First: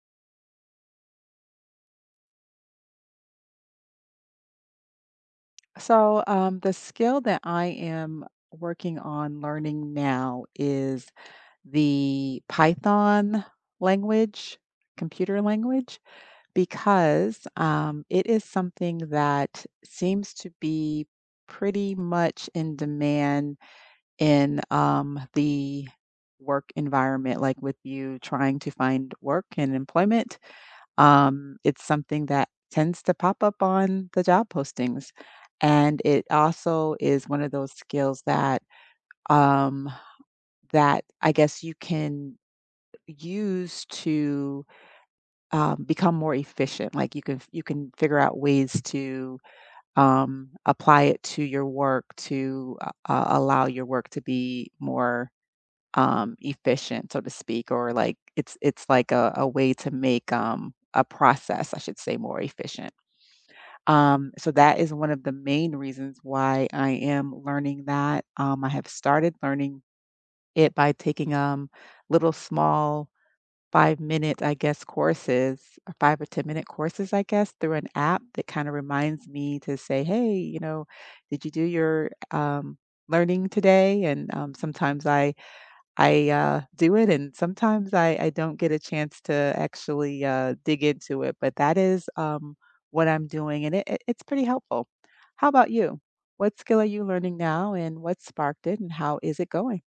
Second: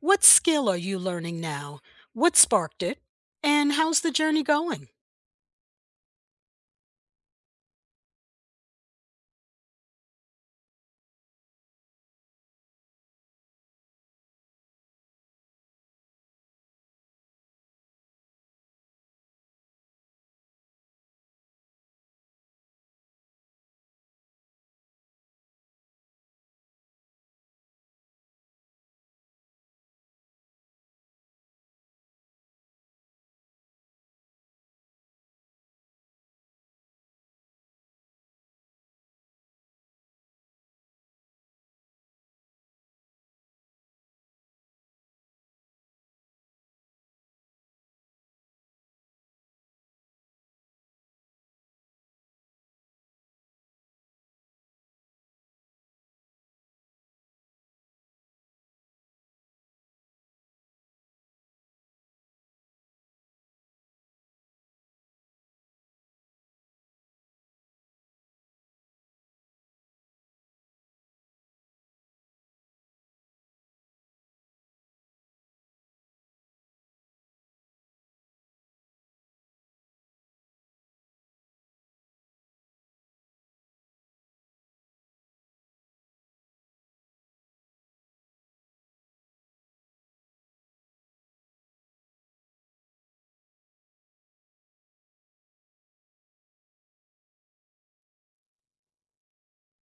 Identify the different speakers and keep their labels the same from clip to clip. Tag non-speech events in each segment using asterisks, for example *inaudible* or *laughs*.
Speaker 1: What skill are you learning now? What sparked it? And how's the journey going?
Speaker 2: So, the skill that I am working on learning now is the Python language, computer language, because it is something that seems to be pretty much in demand in the work environment, like with you trying to find work and employment. It's something that tends to pop up on the job postings. And it also is one of those skills that um, that I guess you can use to become more efficient. Like you can figure out ways to apply it to your work to allow your work to be more efficient, so to speak, or like it's like a way to make a process, I should say, more efficient. So that is one of the main reasons why I am learning that. I have started learning it by taking little small 5-minute, I guess, courses, or five or 10-minute courses, I guess, through an app that kind of reminds me to say, hey, did you do your learning today? And sometimes I do it, and sometimes I don't get a chance to actually, dig into it, but that is, what I'm doing, and it's pretty helpful. How about you? What skill are you learning now, and what sparked it, and how is it going?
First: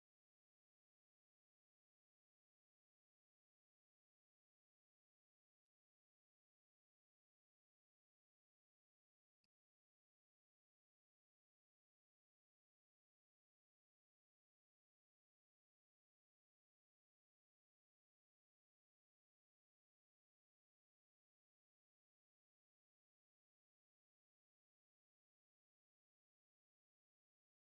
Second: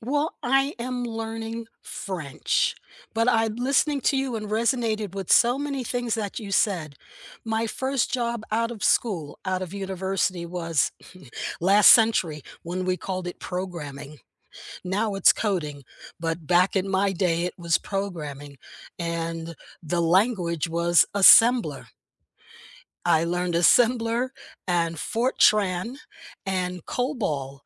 Speaker 1: Well, I am learning French, but I listening to you and resonated with so many things that you said. My first job out of school, out of university was last century when we called it programming. Now it's coding, but back in my day it was programming and the language was assembler. I learned assembler and Fortran and COBOL.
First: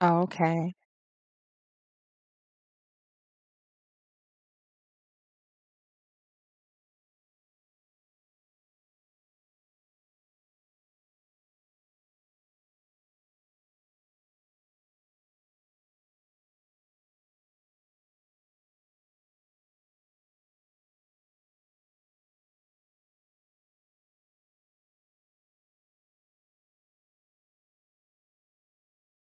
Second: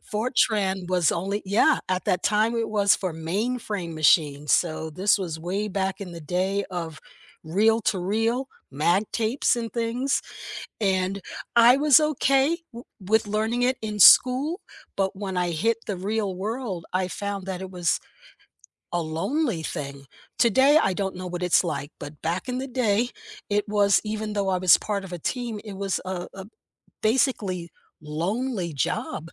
Speaker 2: Oh, okay,
Speaker 1: Fortran was only yeah, at that time, it was for mainframe machines, so this was way back in the day of reel-to-reel, mag tapes and things, and I was okay w with learning it in school, but when I hit the real world, I found that it was a lonely thing. Today, I don't know what it's like, but back in the day, it was, even though I was part of a team, it was a basically lonely job.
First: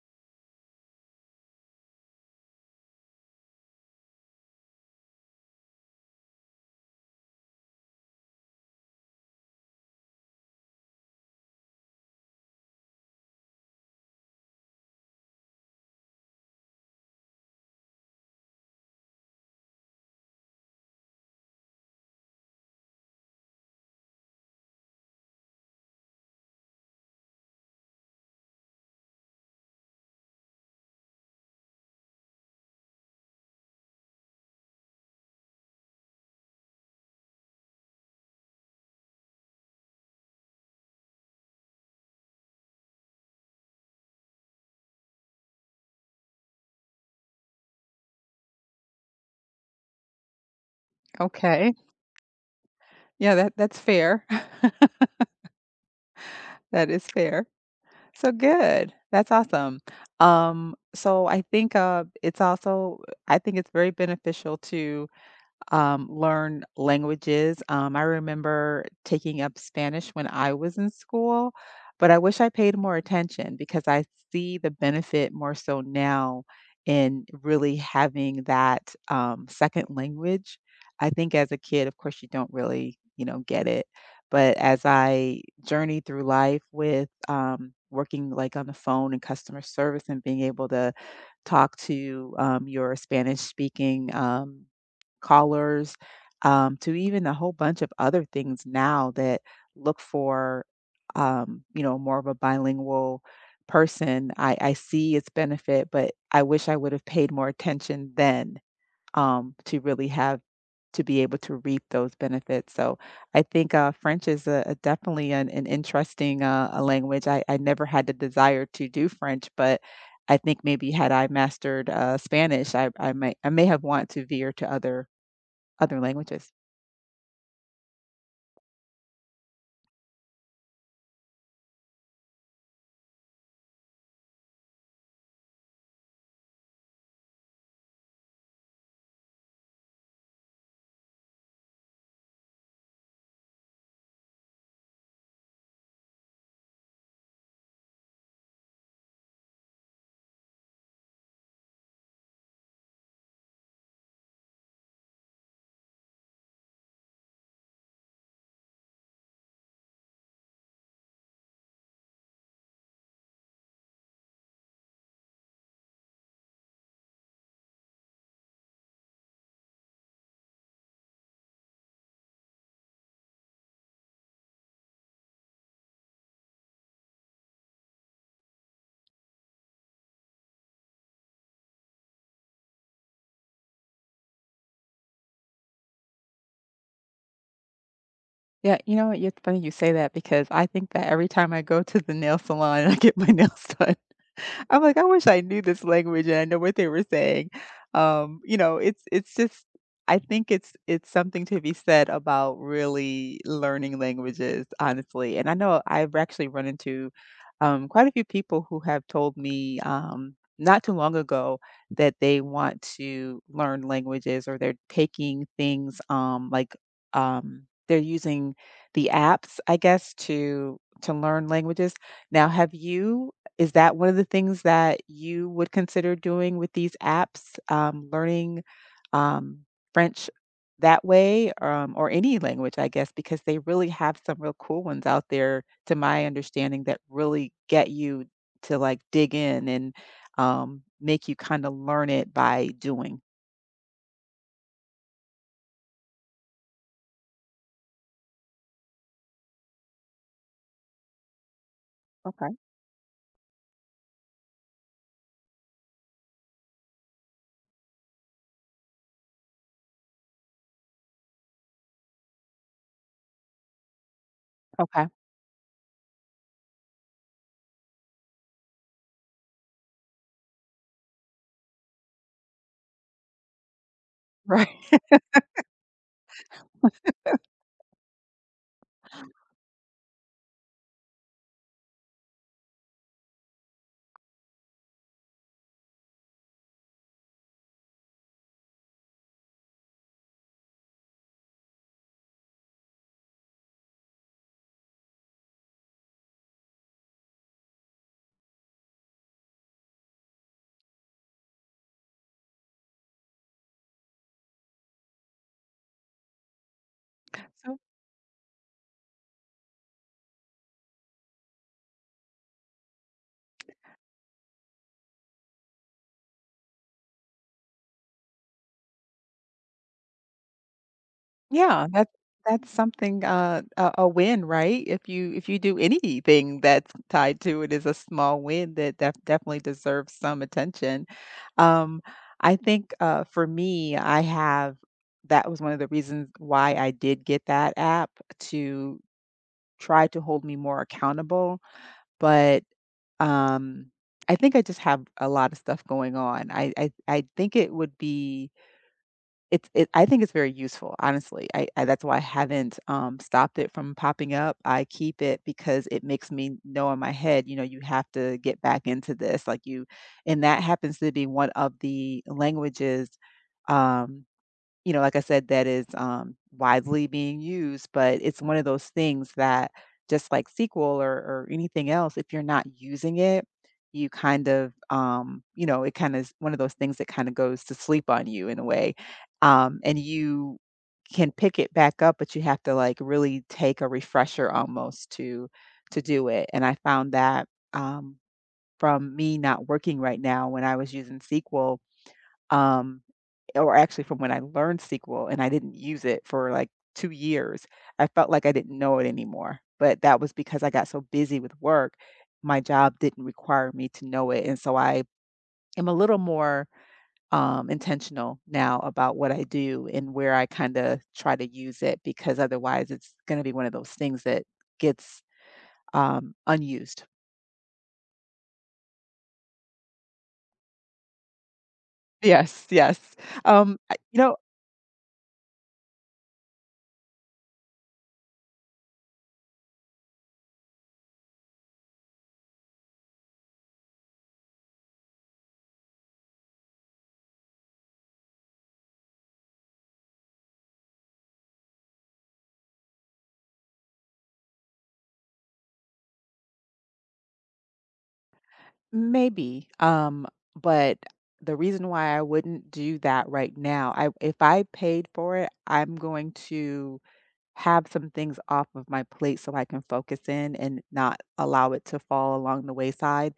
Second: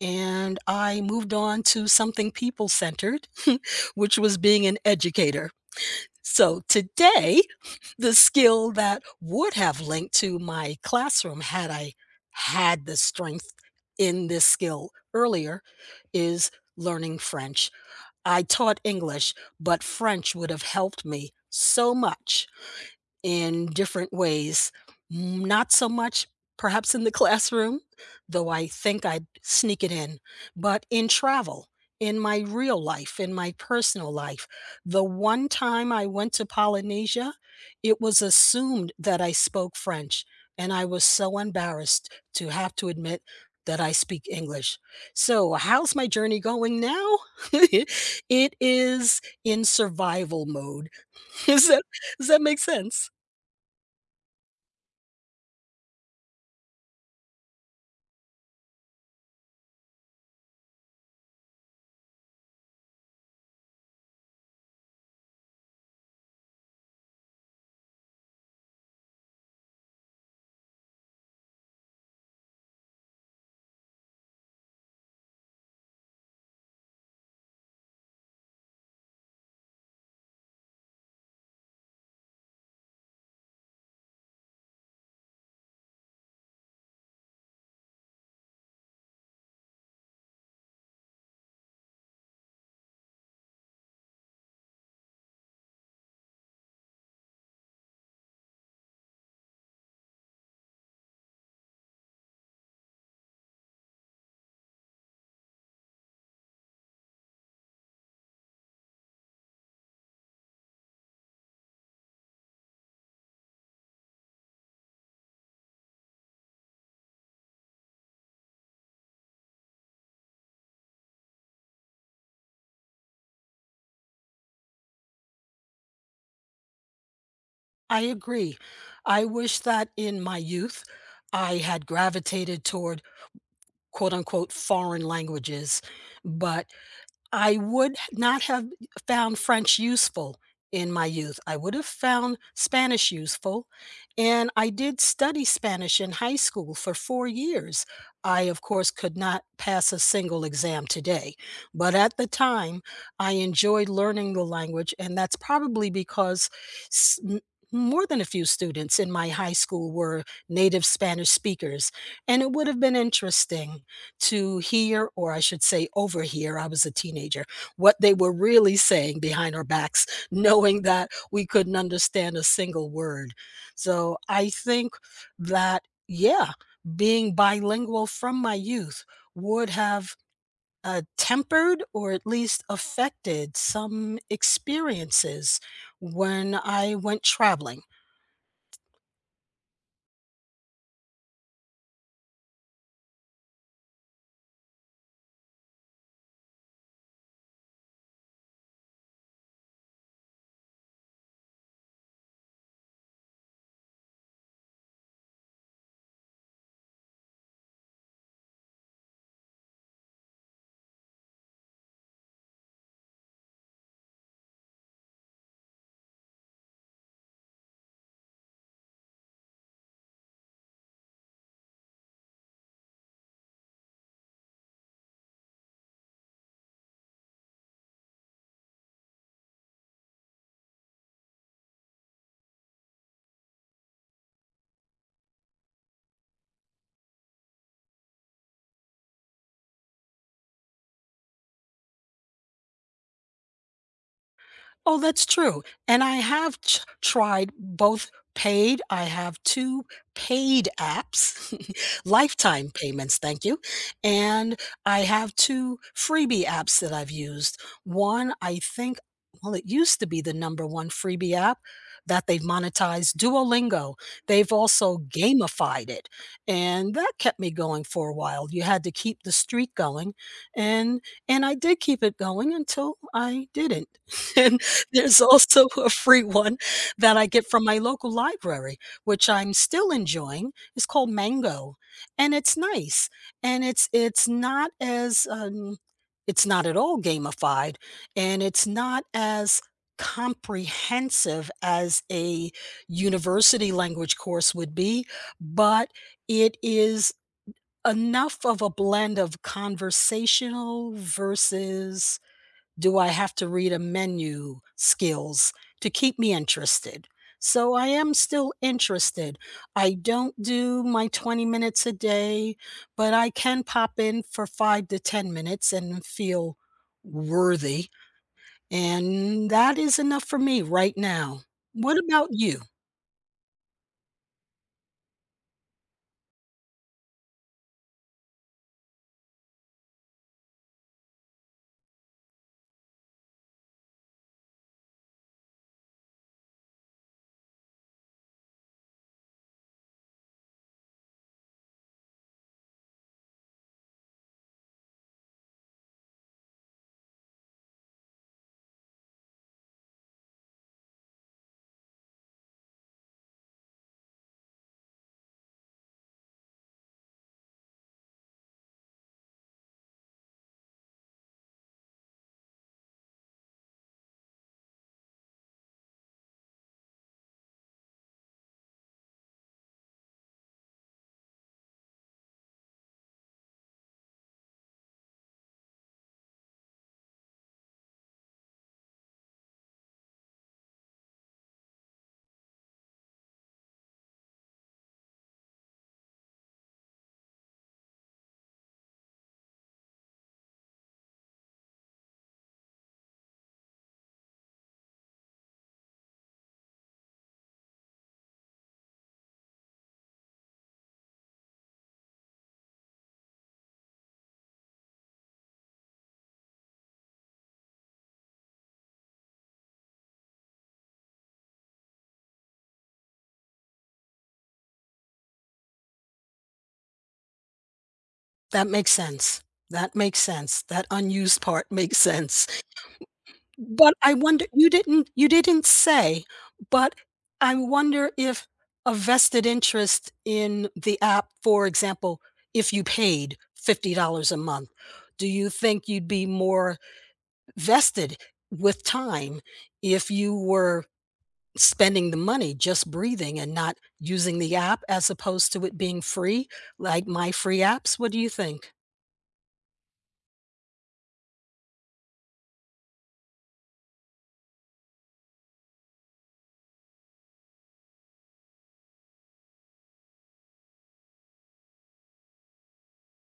Speaker 1: And I moved on to something people centered, *laughs* which was being an educator. So today, *laughs* the skill that would have linked to my classroom had I had the strength in this skill earlier is learning French. I taught English, but French would have helped me so much in different ways. Mm, not so much perhaps in the classroom, though I think I'd sneak it in, but in travel, in my real life, in my personal life. The one time I went to Polynesia, it was assumed that I spoke French, and I was so embarrassed to have to admit that I speak English. So, how's my journey going now? *laughs* It is in survival mode. *laughs* Does
Speaker 2: okay.
Speaker 1: that, does that make sense?
Speaker 2: Yeah, that's fair. *laughs* That is fair. So good. That's awesome. So I think, it's also I think it's very beneficial to learn languages. I remember taking up Spanish when I was in school, but I wish I paid more attention because I see the benefit more so now in really having that second language. I think as a kid, of course, you don't really, get it. But as I journey through life with working like on the phone and customer service and being able to talk to your Spanish speaking callers, to even a whole bunch of other things now that look for, more of a bilingual person. I see its benefit, but I wish I would have paid more attention then to really have to be able to reap those benefits. So I think French is a definitely an interesting a language. I never had the desire to do French, but I think maybe had I mastered Spanish, I may have wanted to veer to other languages.
Speaker 1: I agree. I wish that in my youth I had gravitated toward quote unquote foreign languages, but I would not have found French useful in my youth. I would have found Spanish useful, and I did study Spanish in high school for 4 years. I, of course, could not pass a single exam today, but at the time, I enjoyed learning the language, and that's probably because s m more than a few students in my high school were native Spanish speakers, and it would have been interesting to hear, or I should say overhear, I was a teenager, what they were really saying behind our backs, *laughs* knowing that we couldn't understand a single word. So I think that, yeah, being bilingual from my youth would have tempered or at least affected some experiences when I went traveling.
Speaker 2: Yeah, you know what, it's funny you say that because I think that every time I go to the nail salon *laughs* and I get my nails done, I'm like, I wish I knew this language and I know what they were saying. It's just I think it's something to be said about really learning languages, honestly. And I know I've actually run into quite a few people who have told me not too long ago that they want to learn languages or they're taking things like um, they're using the apps, I guess, to learn languages. Now, have you is that one of the things that you would consider doing with these apps, learning, um, French that way, or any language, I guess, because they really have some real cool ones out there, to my understanding, that really get you to, like, dig in and, make you kinda learn it by doing.
Speaker 1: Oh, that's true, and I have t tried both paid I have 2 paid apps, *laughs*
Speaker 2: Okay.
Speaker 1: lifetime payments, thank you, and I have 2 freebie apps that I've used. One, I think well, it used to be the number 1 freebie app that they've monetized, Duolingo. They've also
Speaker 2: Okay.
Speaker 1: gamified it, and that kept me going for a while. You had to keep the streak going, and and I did keep it going until I didn't. *laughs* And
Speaker 2: *laughs*
Speaker 1: there's *laughs* also a free one that I get from my local library, which I'm still enjoying. It's called Mango, and it's nice, and it's not as, it's not at all gamified, and it's not as comprehensive as a university language course would be, but it is enough of a blend of conversational versus do I have to read a menu skills to keep me interested? So
Speaker 2: Right.
Speaker 1: I am still interested. I don't do my 20 minutes a day, but I can pop in for five to 10 minutes and feel worthy. And that is enough for me right now.
Speaker 2: Yeah,
Speaker 1: What
Speaker 2: that's
Speaker 1: about you?
Speaker 2: that's something, a win, right? If you do anything that's tied to it is a small win that definitely deserves some attention. Um, I think, for me, I have that was one of the reasons why I did get that app to try to hold me more accountable, but, um, I think I just have a lot of stuff going on. I think it would be it's it I think it's very useful, honestly. I that's why I haven't, stopped it from popping up. I keep it because it makes me know in my head, you have to get back into this, like, you and that happens to be one of the languages, um like I said, that is widely being used, but it's one of those things that just like SQL or anything else, if you're not using it, you kind of, it kind of is one of those things that kind of goes to sleep on you in a way. And you can pick it back up, but you have to like really take a refresher almost to do it. And I found that um, from me not working right now when I was using SQL. Um, or actually from when I learned SQL and I didn't use it for like 2 years, I felt like I didn't know it anymore, but that was because I got so busy with work, my job didn't require me to know it, and so I am a little more, intentional now about what I do and where I kinda try to use it because otherwise it's gonna be one of those things that gets, unused.
Speaker 1: That makes sense. That makes sense. That unused part *laughs* makes sense.
Speaker 2: Yes, yes.
Speaker 1: But
Speaker 2: I
Speaker 1: I
Speaker 2: you know
Speaker 1: wonder you didn't say, but I wonder if a vested interest in the app, for example, if you paid $50 a month, do you think you'd be more vested with time if you were spending the money just breathing and not using the app as opposed to it being free, like my free apps? What do you think?
Speaker 2: Maybe, but the reason why I wouldn't do that right now, I if I paid for it, I'm going to have some things off of my plate so I can focus in and not allow it to fall along the wayside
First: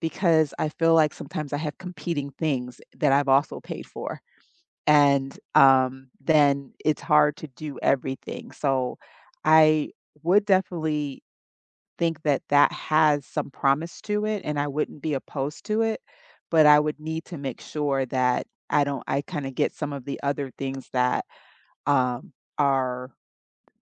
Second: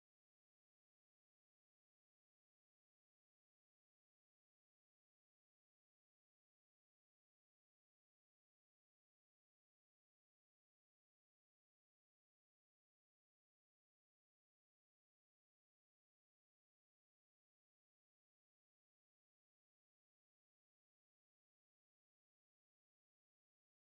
Speaker 2: because I feel like sometimes I have competing things that I've also paid for. And then it's hard to do everything. So I would definitely think that that has some promise to it and I wouldn't be opposed to it, but I would need to make sure that I don't I kind of get some of the other things that um are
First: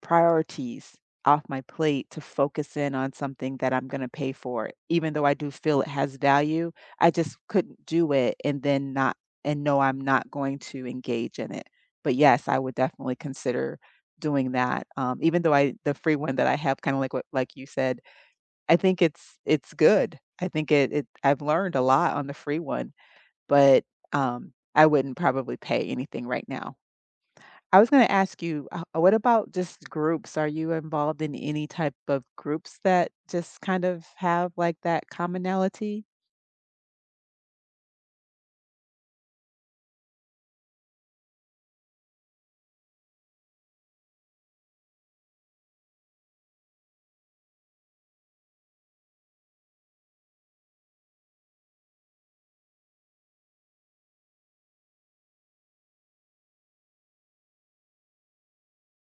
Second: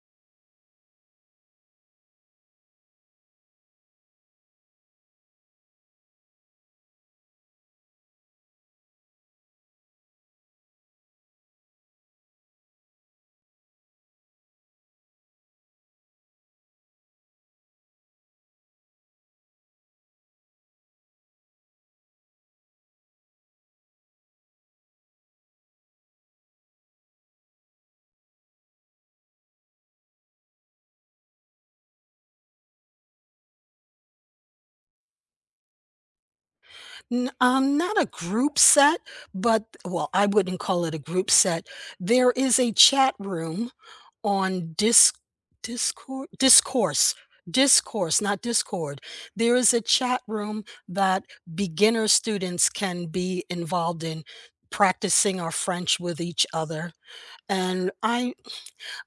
Speaker 2: priorities off my plate to focus in on something that I'm going to pay for. Even though I do feel it has value, I just couldn't do it and then not, and no, I'm not going to engage in it. But yes, I would definitely consider doing that. Even though I the free one that I have, kind of like what like you said, I think it's good. I think it it I've learned a lot on the free one, but, I wouldn't probably pay anything right now. I was gonna ask you, what about just groups? Are you involved in any type of groups that just kind of have, like, that commonality?
Speaker 1: N not a group set, but well, I wouldn't call it a group set. There is a chat room on Discord Discourse Discourse, not Discord. There is a chat room that beginner students can be involved in practicing our French with each other, and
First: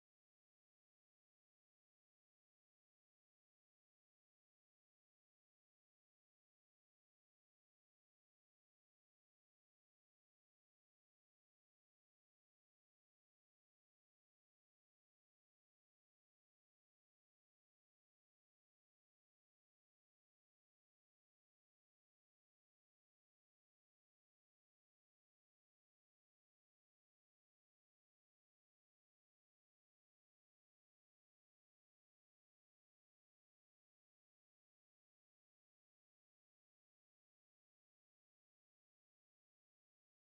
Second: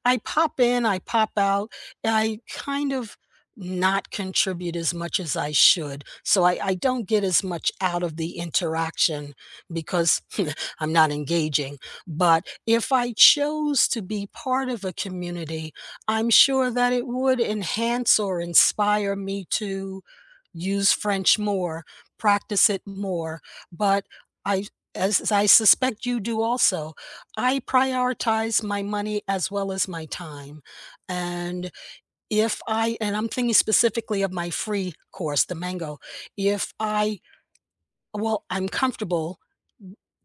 Speaker 1: I pop in, I pop out. I kind of not contribute as much as I should. So I don't get as much out of the interaction because *laughs* I'm not engaging. But if I chose to be part of a community, I'm sure that it would enhance or inspire me to use French more, practice it more. But I, as I suspect you do also, I prioritize my money as well as my time. And if I, and I'm thinking specifically of my free course, the Mango, if I, well, I'm comfortable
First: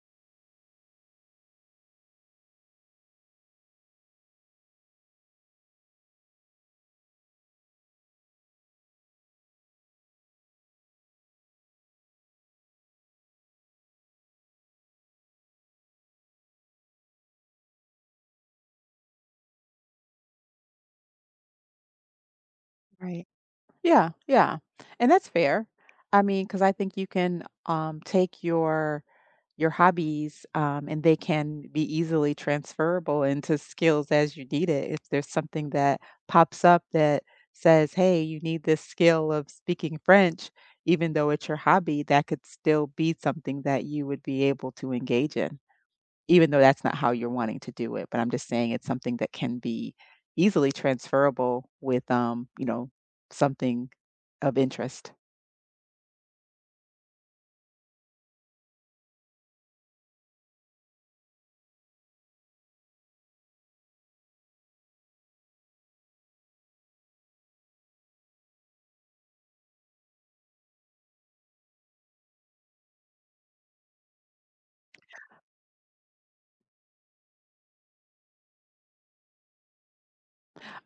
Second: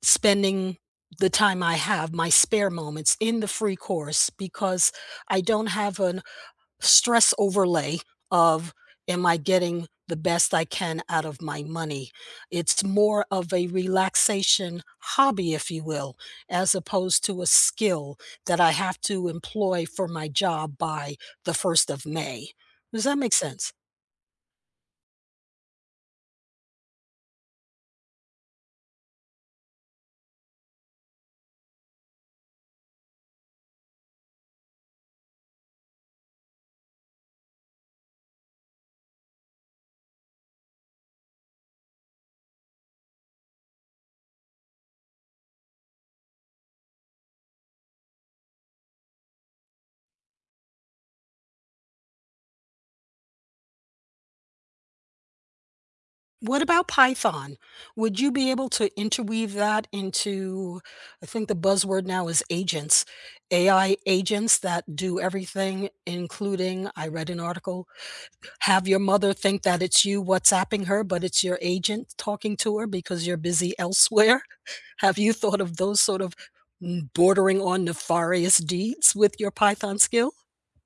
Speaker 1: spending the time I have, my spare moments in the free course because I don't have an stress overlay of am I getting the best I can out of my money? It's more of a relaxation hobby, if you will, as opposed to a skill that I have to employ for my job by the 1st of May. Does that
Speaker 2: Right.
Speaker 1: make sense?
Speaker 2: Yeah, yeah, and that's fair. I mean, because I think you can, take your hobbies, and they can be easily transferable into skills as you need it. If there's something that pops up that says, hey, you need this skill of speaking French, even though it's your hobby, that could still be something that you would be able to engage in, even though that's not how you're wanting to do it. But I'm just saying it's something that can be easily transferable with, something of interest.
Speaker 1: What about Python? Would you be able to interweave that into, I think the buzzword now is agents, AI agents that do everything, including, I read an article Have your mother think that it's you WhatsApping her, but it's your agent talking to her because you're busy elsewhere. *laughs* Have you thought of those sort of bordering on nefarious deeds with your Python skill?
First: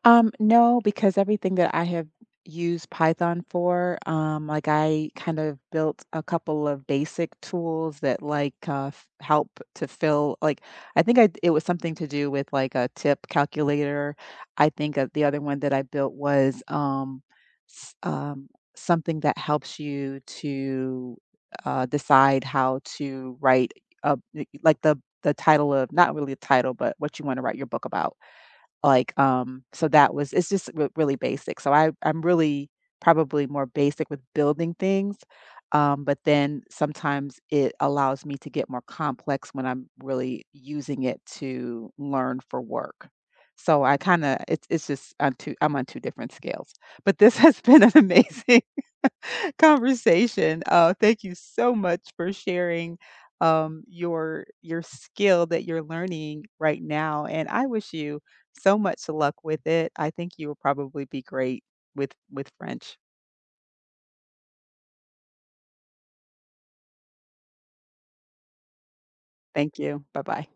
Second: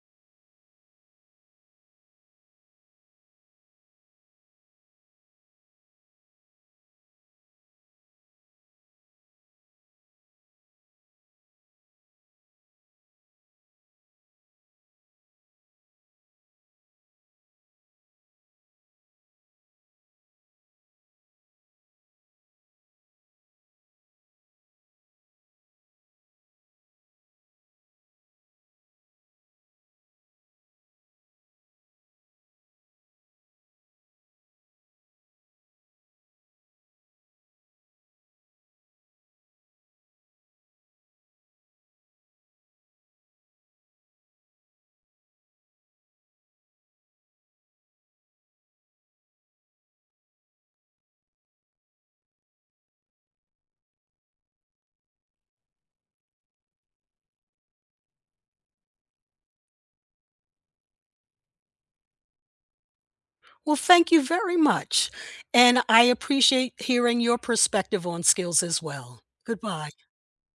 Speaker 2: No, because everything that I have used Python for, like I kind of built a couple of basic tools that like help to fill. Like I think I it was something to do with like a tip calculator. I think the other one that I built was s- um, something that helps you to decide how to write a, like the title of, not really a title, but what you want to write your book about. So that was it's just r really basic. So I'm really probably more basic with building things, but then sometimes it allows me to get more complex when I'm really using it to learn for work. So I kinda it's just on 2, I'm on 2 different scales. But this *laughs* has been an amazing *laughs* conversation. Thank you so much for sharing your skill that you're learning right now, and I wish you so much luck with it. I think you will probably be great with French.
Speaker 1: Well, thank you very much. And I appreciate hearing your perspective on skills as well.
Speaker 2: Thank
Speaker 1: Goodbye.
Speaker 2: you. Bye bye.